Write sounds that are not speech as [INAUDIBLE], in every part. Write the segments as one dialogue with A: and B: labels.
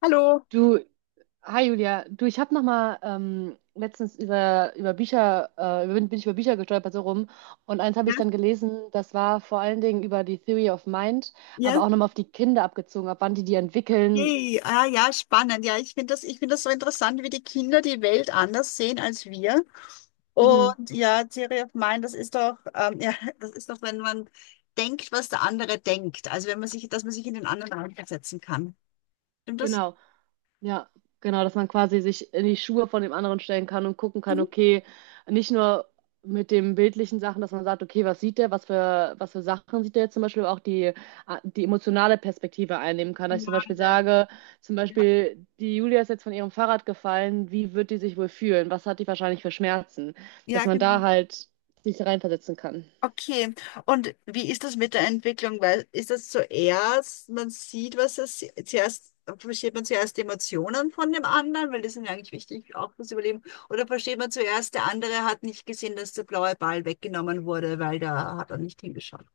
A: Hallo.
B: Du, hi Julia, du, ich habe noch mal letztens über Bücher, bin ich über Bücher gestolpert so rum, und eins habe
A: Ja,
B: ich dann gelesen. Das war vor allen Dingen über die Theory of Mind, aber
A: ja,
B: auch nochmal auf die Kinder abgezogen, ab wann die die entwickeln.
A: hey, ah, ja, spannend. Ja, ich finde das so interessant, wie die Kinder die Welt anders sehen als wir.
B: Mhm,
A: Und ja, Theory of Mind, das ist doch, ja, [LAUGHS] das ist doch, wenn man denkt, was der andere denkt. Also wenn man sich, dass man sich in den anderen reinversetzen kann. Stimmt das?
B: genau. Ja, genau, dass man quasi sich in die Schuhe von dem anderen stellen kann und gucken kann,
A: Mhm.
B: okay, nicht nur mit den bildlichen Sachen, dass man sagt, okay, was sieht der, was für Sachen sieht der jetzt zum Beispiel auch die, ah, die emotionale Perspektive einnehmen kann. Dass ich zum
A: Ja,
B: Beispiel
A: ja,
B: sage, zum Beispiel, die Julia ist jetzt von ihrem Fahrrad gefallen, wie wird die sich wohl fühlen? Was hat die wahrscheinlich für Schmerzen? Dass
A: ja,
B: man da
A: genau.
B: halt sich reinversetzen kann.
A: Okay, und wie ist das mit der Entwicklung? Weil ist das zuerst, man sieht, was es zuerst, versteht man zuerst die Emotionen von dem anderen, weil die sind ja eigentlich wichtig auch fürs Überleben, oder versteht man zuerst, der andere hat nicht gesehen, dass der blaue Ball weggenommen wurde, weil da hat er nicht hingeschaut.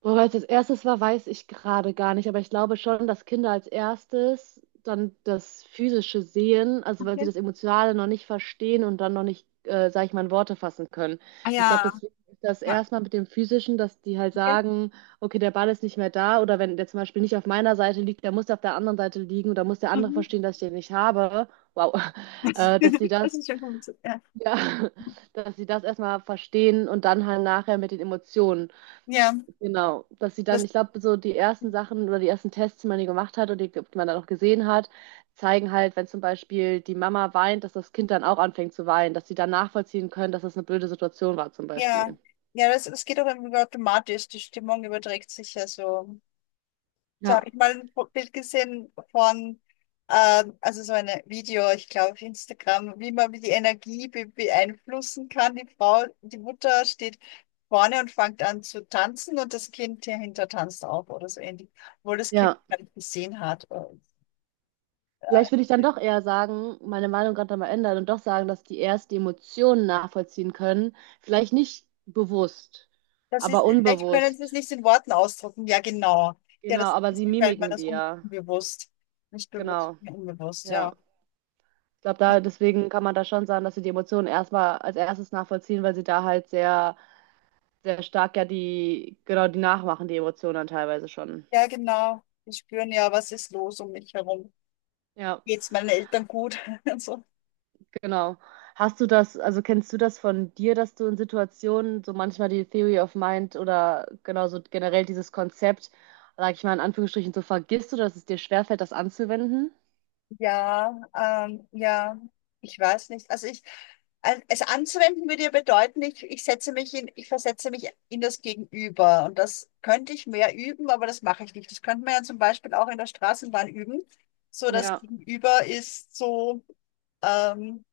B: Boah, weil es als erstes war, weiß ich gerade gar nicht, aber ich glaube schon, dass Kinder als erstes dann das Physische sehen, also weil sie
A: Okay.
B: das Emotionale noch nicht verstehen und dann noch nicht, sag ich mal, in Worte fassen können.
A: Ah
B: Ich glaube,
A: ja,
B: deswegen ist das
A: ja,
B: erstmal mit dem Physischen, dass die halt
A: okay.
B: sagen, okay, der Ball ist nicht mehr da, oder wenn der zum Beispiel nicht auf meiner Seite liegt, der muss auf der anderen Seite liegen, oder muss der andere
A: Mhm.
B: verstehen, dass ich den nicht habe. Wow, [LAUGHS] äh, dass sie
A: [LAUGHS]
B: das,
A: Das ist schon gut. Ja,
B: ja, [LAUGHS] dass sie das erstmal verstehen und dann halt nachher mit den Emotionen.
A: ja,
B: Genau, dass sie dann,
A: das,
B: ich glaube, so die ersten Sachen oder die ersten Tests, die man hier gemacht hat und die man dann auch gesehen hat, zeigen halt, wenn zum Beispiel die Mama weint, dass das Kind dann auch anfängt zu weinen, dass sie dann nachvollziehen können, dass das eine blöde Situation war zum
A: ja,
B: Beispiel.
A: ja, das geht auch irgendwie automatisch. Die Stimmung überträgt sich ja so. Da habe
B: Ja,
A: ich mal ein Bild gesehen von, also so ein Video, ich glaube auf Instagram, wie man die Energie be beeinflussen kann. Die Frau, die Mutter steht vorne und fängt an zu tanzen und das Kind dahinter tanzt auch oder so ähnlich, obwohl das Kind
B: ja,
A: gar nicht gesehen hat. Und, äh,
B: vielleicht würde ich dann doch eher sagen, meine Meinung gerade mal ändern und doch sagen, dass die erst die Emotionen nachvollziehen können. Vielleicht nicht bewusst,
A: das ist,
B: aber
A: vielleicht können Sie es
B: unbewusst.
A: nicht in Worten ausdrücken. Ja, genau. Ja,
B: Genau,
A: das
B: aber
A: ist
B: sie
A: gefällt mir
B: mimiken
A: das
B: die ja.
A: unbewusst. Nicht bewusst,
B: Genau,
A: unbewusst,
B: ja.
A: ja.
B: Ich glaube, da deswegen kann man da schon sagen, dass sie die Emotionen erstmal als erstes nachvollziehen, weil sie da halt sehr stark ja die, genau, die nachmachen, die Emotionen dann teilweise schon.
A: Ja, genau. Die spüren ja, was ist los um mich herum.
B: Ja,
A: Geht's meinen Eltern gut? [LAUGHS] Und so.
B: genau. Hast du das, also kennst du das von dir, dass du in Situationen so manchmal die Theory of Mind oder genau so generell dieses Konzept, sag ich mal in Anführungsstrichen, so vergisst oder dass es dir schwerfällt, das anzuwenden?
A: Ja, ja, ich weiß nicht. Also ich, es anzuwenden würde ja bedeuten, ich setze mich in, ich versetze mich in das Gegenüber. Und das könnte ich mehr üben, aber das mache ich nicht. Das könnte man ja zum Beispiel auch in der Straßenbahn üben. So, das
B: Ja.
A: Gegenüber ist so, ähm,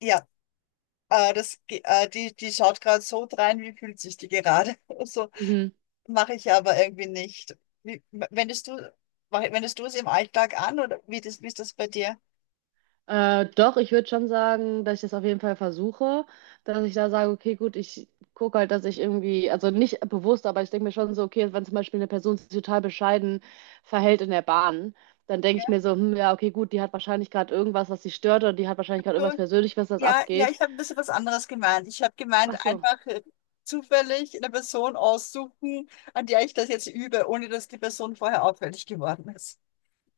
A: ja, das, die schaut gerade so drein, wie fühlt sich die gerade? [LAUGHS] So,
B: Mhm.
A: mache ich aber irgendwie nicht. Wie, wendest du es im Alltag an oder wie, das, wie ist das bei dir?
B: Doch, ich würde schon sagen, dass ich das auf jeden Fall versuche, dass ich da sage, okay, gut, ich gucke halt, dass ich irgendwie, also nicht bewusst, aber ich denke mir schon so, okay, wenn zum Beispiel eine Person sich total bescheiden verhält in der Bahn, dann denke ich
A: Ja,
B: mir so, hm, ja, okay, gut, die hat wahrscheinlich gerade irgendwas, was sie stört, oder die hat wahrscheinlich gerade
A: so,
B: irgendwas persönlich, was das
A: ja, ja,
B: abgeht.
A: ich habe ein bisschen was anderes gemeint. Ich habe gemeint,
B: Ach so.
A: einfach zufällig eine Person aussuchen, an der ich das jetzt übe, ohne dass die Person vorher auffällig geworden ist.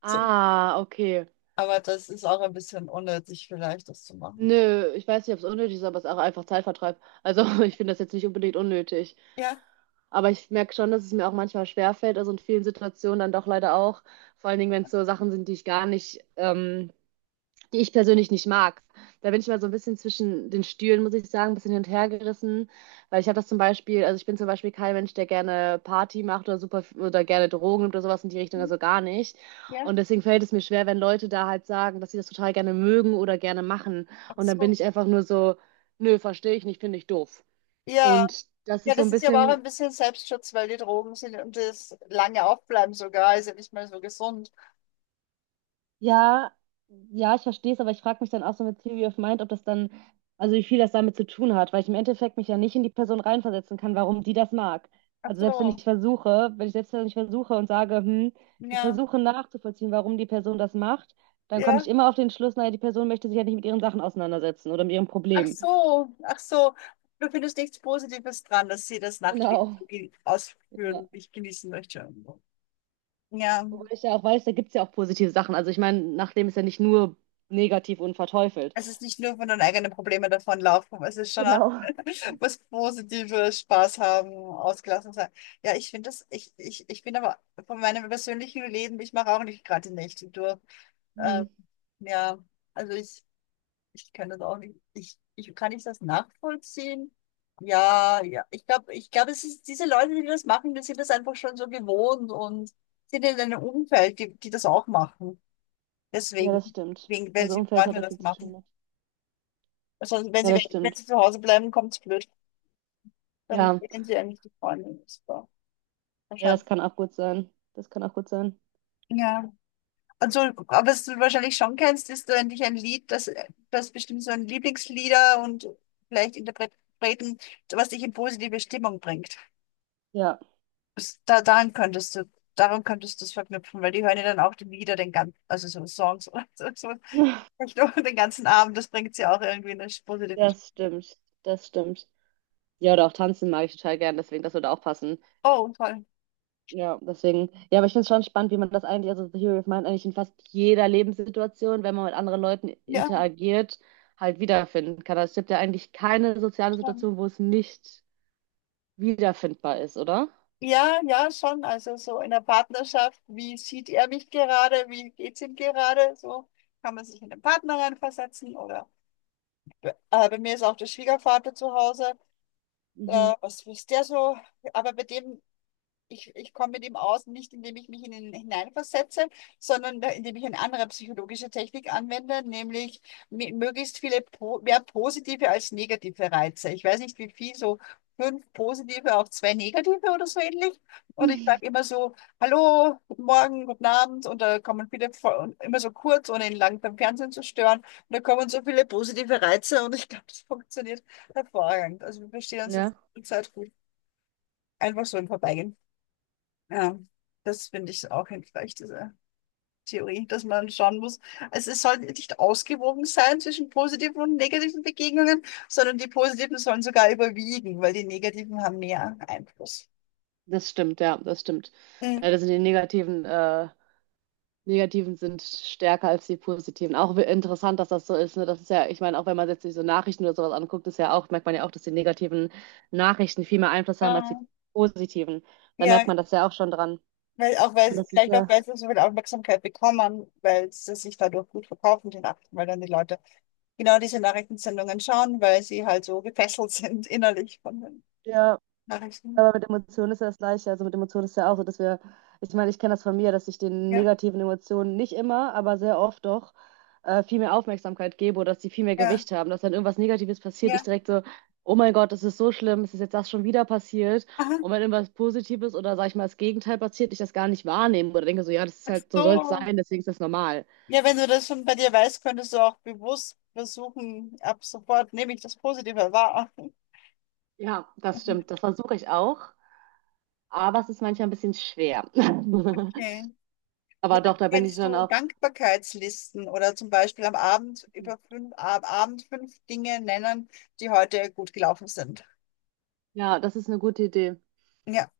A: So.
B: Ah, okay.
A: Aber das ist auch ein bisschen unnötig, vielleicht das zu machen.
B: Nö, ich weiß nicht, ob es unnötig ist, aber es ist auch einfach Zeitvertreib. Also [LAUGHS] ich finde das jetzt nicht unbedingt unnötig.
A: Ja.
B: Aber ich merke schon, dass es mir auch manchmal schwerfällt, also in vielen Situationen dann doch leider auch, vor allen Dingen, wenn es so Sachen sind, die ich gar nicht, die ich persönlich nicht mag. Da bin ich mal so ein bisschen zwischen den Stühlen, muss ich sagen, ein bisschen hin und her gerissen, weil ich habe das zum Beispiel, also ich bin zum Beispiel kein Mensch, der gerne Party macht oder super oder gerne Drogen nimmt oder sowas in die Richtung,
A: Mhm.
B: also gar nicht.
A: Ja.
B: Und deswegen fällt es mir schwer, wenn Leute da halt sagen, dass sie das total gerne mögen oder gerne machen.
A: Ach
B: Und dann bin
A: so.
B: ich einfach nur so, nö, verstehe ich nicht, finde ich doof.
A: Ja.
B: Und das
A: Ja,
B: ist so
A: das
B: ein
A: ist ja aber auch
B: bisschen.
A: ein bisschen Selbstschutz, weil die Drogen sind und das lange aufbleiben sogar, ist ja nicht mehr so gesund.
B: Ja, ja, ich verstehe es, aber ich frage mich dann auch so mit Theory of Mind, ob das dann, also wie viel das damit zu tun hat, weil ich im Endeffekt mich ja nicht in die Person reinversetzen kann, warum die das mag.
A: Ach
B: Also selbst wenn
A: so,
B: ich versuche, wenn ich selbst wenn ich versuche und sage, hm, ich
A: ja.
B: versuche nachzuvollziehen, warum die Person das macht, dann komme ich
A: Ja,
B: immer auf den Schluss, naja, die Person möchte sich ja nicht mit ihren Sachen auseinandersetzen oder mit ihrem
A: ach
B: Problem.
A: so, ach so. Du findest nichts Positives dran, dass sie das Nachtleben
B: Genau. Ja.
A: ausführen, ich genießen möchte. Ja,
B: Wobei ich ja auch weiß, da gibt es ja auch positive Sachen. Also ich meine, Nachleben ist ja nicht nur negativ und verteufelt.
A: es ist nicht nur von den eigenen Problemen davonlaufen, es ist schon auch
B: Genau.
A: was Positives, Spaß haben, ausgelassen sein. Ja, ich bin aber von meinem persönlichen Leben, ich mache auch nicht gerade die Nächte durch. Ähm, ja, also ich kann das auch nicht. Ich kann ich das nachvollziehen. Ja, ja. Ich glaube, es ist diese Leute, die das machen, die sind das einfach schon so gewohnt und sind in einem Umfeld, die, die das auch machen.
B: Ja, das
A: Deswegen,
B: stimmt.
A: wegen, wenn
B: Also
A: sie
B: Umfeld hat
A: Freunde
B: er viel
A: das
B: zu tun
A: machen.
B: mit.
A: Also wenn
B: Ja,
A: sie,
B: das
A: wenn
B: stimmt.
A: sie zu Hause bleiben, kommt es blöd. Dann
B: Ja,
A: kennen sie eigentlich die Freunde. Das war
B: ja, das
A: wahrscheinlich.
B: kann auch gut sein. Das kann auch gut sein.
A: Ja. Also, aber was du wahrscheinlich schon kennst, ist eigentlich ein Lied, das, das bestimmt so ein Lieblingslieder und vielleicht Interpreten, was dich in positive Stimmung bringt.
B: Ja,
A: Da, daran könntest du es verknüpfen, weil die hören ja dann auch die Lieder, den ganzen, also so Songs oder so,
B: [LAUGHS]
A: nicht nur den ganzen Abend, das bringt sie auch irgendwie in eine positive.
B: das stimmt. Das stimmt. Ja, oder auch tanzen mag ich total gern, deswegen, das würde auch passen.
A: Oh, toll.
B: Ja, deswegen. Ja, aber ich finde es schon spannend, wie man das eigentlich, also The Hero of Mind eigentlich in fast jeder Lebenssituation, wenn man mit anderen Leuten
A: Ja,
B: interagiert, halt wiederfinden kann. Also es gibt ja eigentlich keine soziale
A: schon.
B: Situation, wo es nicht wiederfindbar ist, oder?
A: Ja, ja, schon. Also so in der Partnerschaft, wie sieht er mich gerade, wie geht's ihm gerade? So kann man sich in den Partner reinversetzen oder bei mir ist auch der Schwiegervater zu Hause.
B: Mhm.
A: Was ist der so? Aber bei dem ich komme mit ihm aus, nicht indem ich mich in ihn hineinversetze, sondern indem ich eine andere psychologische Technik anwende, nämlich möglichst viele, mehr positive als negative Reize. Ich weiß nicht, wie viel, so fünf positive auf zwei negative oder so ähnlich. Und ich sage
B: [LAUGHS]
A: immer so, hallo, guten Morgen, guten Abend. Und da kommen viele, und immer so kurz, ohne ihn lang beim Fernsehen zu stören. Und da kommen so viele positive Reize und ich glaube, das funktioniert hervorragend. Also wir verstehen uns jetzt
B: Ja.
A: die Zeit gut. Einfach so im Vorbeigehen. Ja, das finde ich auch hilfreich, diese Theorie, dass man schauen muss. Also es soll nicht ausgewogen sein zwischen positiven und negativen Begegnungen, sondern die positiven sollen sogar überwiegen, weil die negativen haben mehr Einfluss.
B: Das stimmt, ja, das stimmt.
A: Mhm.
B: Leider sind die negativen, negativen sind stärker als die positiven. Auch interessant, dass das so ist. Ne? Das ist ja, ich meine, auch wenn man jetzt sich so Nachrichten oder sowas anguckt, ist ja auch, merkt man ja auch, dass die negativen Nachrichten viel mehr Einfluss haben als
A: Ja,
B: die positiven. Da merkt
A: ja,
B: man das ja auch schon dran.
A: weil auch weil,
B: Und das ist
A: vielleicht auch,
B: ja,
A: weil sie so viel Aufmerksamkeit bekommen, weil sie sich dadurch gut verkaufen, die Nachrichten, weil dann die Leute genau diese Nachrichtensendungen schauen, weil sie halt so gefesselt sind innerlich von den
B: ja.
A: Nachrichten.
B: Aber mit Emotionen ist ja das Gleiche. Also mit Emotionen ist ja auch so, dass wir, ich meine, ich kenne das von mir, dass ich den
A: Ja,
B: negativen Emotionen nicht immer, aber sehr oft doch viel mehr Aufmerksamkeit gebe oder dass die viel mehr
A: ja,
B: Gewicht haben, dass dann irgendwas Negatives passiert, ich
A: ja.
B: direkt so, oh mein Gott, das ist so schlimm, es ist jetzt das schon wieder passiert.
A: Aha,
B: Und wenn irgendwas Positives oder sag ich mal das Gegenteil passiert, ich das gar nicht wahrnehme oder denke so, ja, das ist
A: ach
B: halt, so soll es
A: so.
B: sein, deswegen ist das normal.
A: Ja, wenn du das schon bei dir weißt, könntest du auch bewusst versuchen, ab sofort nehme ich das Positive wahr.
B: Ja, das stimmt. Das versuche ich auch. Aber es ist manchmal ein bisschen schwer. [LAUGHS]
A: Okay. Na,
B: Aber doch, da bin ich
A: kennst
B: schon
A: du
B: auch.
A: Dankbarkeitslisten oder zum Beispiel am Abend über fünf, ab Abend fünf Dinge nennen, die heute gut gelaufen sind?
B: Ja, das ist eine gute Idee.
A: Ja,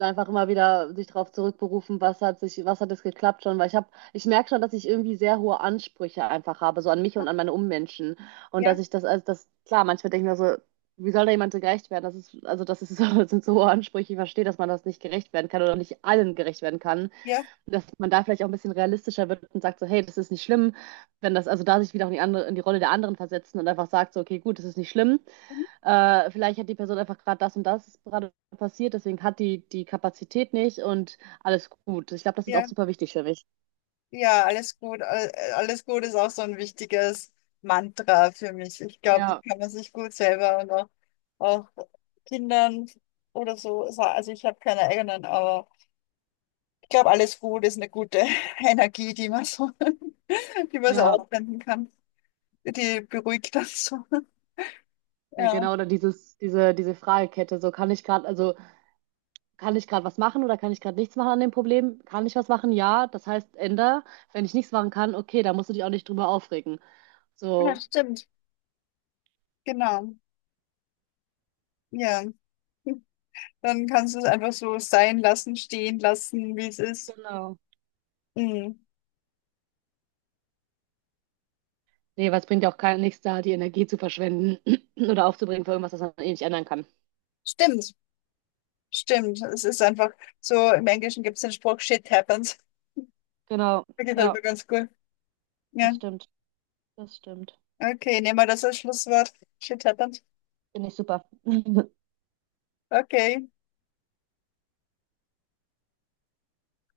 B: Einfach immer wieder sich darauf zurückberufen, was hat sich, was hat es geklappt schon, weil ich habe, ich merke schon, dass ich irgendwie sehr hohe Ansprüche einfach habe, so an mich und an meine Ummenschen. Und
A: ja,
B: dass ich das, also das, klar, manchmal denke ich mir so, wie soll da jemand so gerecht werden? Das ist, also das ist, [LAUGHS] so, das sind so hohe Ansprüche. Ich verstehe, dass man das nicht gerecht werden kann oder nicht allen gerecht werden kann.
A: ja,
B: Dass man da vielleicht auch ein bisschen realistischer wird und sagt so, hey, das ist nicht schlimm, wenn das, also da sich wieder auch in die andere, in die Rolle der anderen versetzen und einfach sagt so, okay, gut, das ist nicht schlimm.
A: mhm.
B: Vielleicht hat die Person einfach gerade das und das gerade passiert, deswegen hat die die Kapazität nicht und alles gut. Ich glaube, das ist auch
A: Ja,
B: super wichtig für mich.
A: ja, alles gut. Alles gut ist auch so ein wichtiges Mantra für mich. Ich glaube, das
B: Ja,
A: kann man sich gut selber und auch Kindern oder so sagen. Also ich habe keine eigenen, aber ich glaube, alles gut ist eine gute [LAUGHS] Energie, die man so, [LAUGHS] die man so
B: ja.
A: aufwenden kann. Die beruhigt das so. [LAUGHS]
B: Ja,
A: Ja,
B: genau, oder diese Fragekette, so kann ich gerade, also kann ich gerade was machen oder kann ich gerade nichts machen an dem Problem? Kann ich was machen? Ja, das heißt, änder. Wenn ich nichts machen kann, okay, da musst du dich auch nicht drüber aufregen.
A: ja,
B: So,
A: stimmt. Genau. Ja. Dann kannst du es einfach so sein lassen, stehen lassen, wie es ist.
B: Genau.
A: Mhm.
B: Nee, weil es bringt ja auch kein, nichts da, die Energie zu verschwenden [CLEARS THROAT] oder aufzubringen für irgendwas, das man eh nicht ändern kann.
A: Stimmt. Stimmt. Es ist einfach so, im Englischen gibt es den Spruch, shit happens.
B: Genau.
A: [LAUGHS] Der gefällt
B: Ja,
A: mir ganz gut. Ja.
B: das stimmt. Das stimmt.
A: Okay, nehmen wir das als Schlusswort. Shit happens.
B: Finde ich super. [LAUGHS]
A: Okay.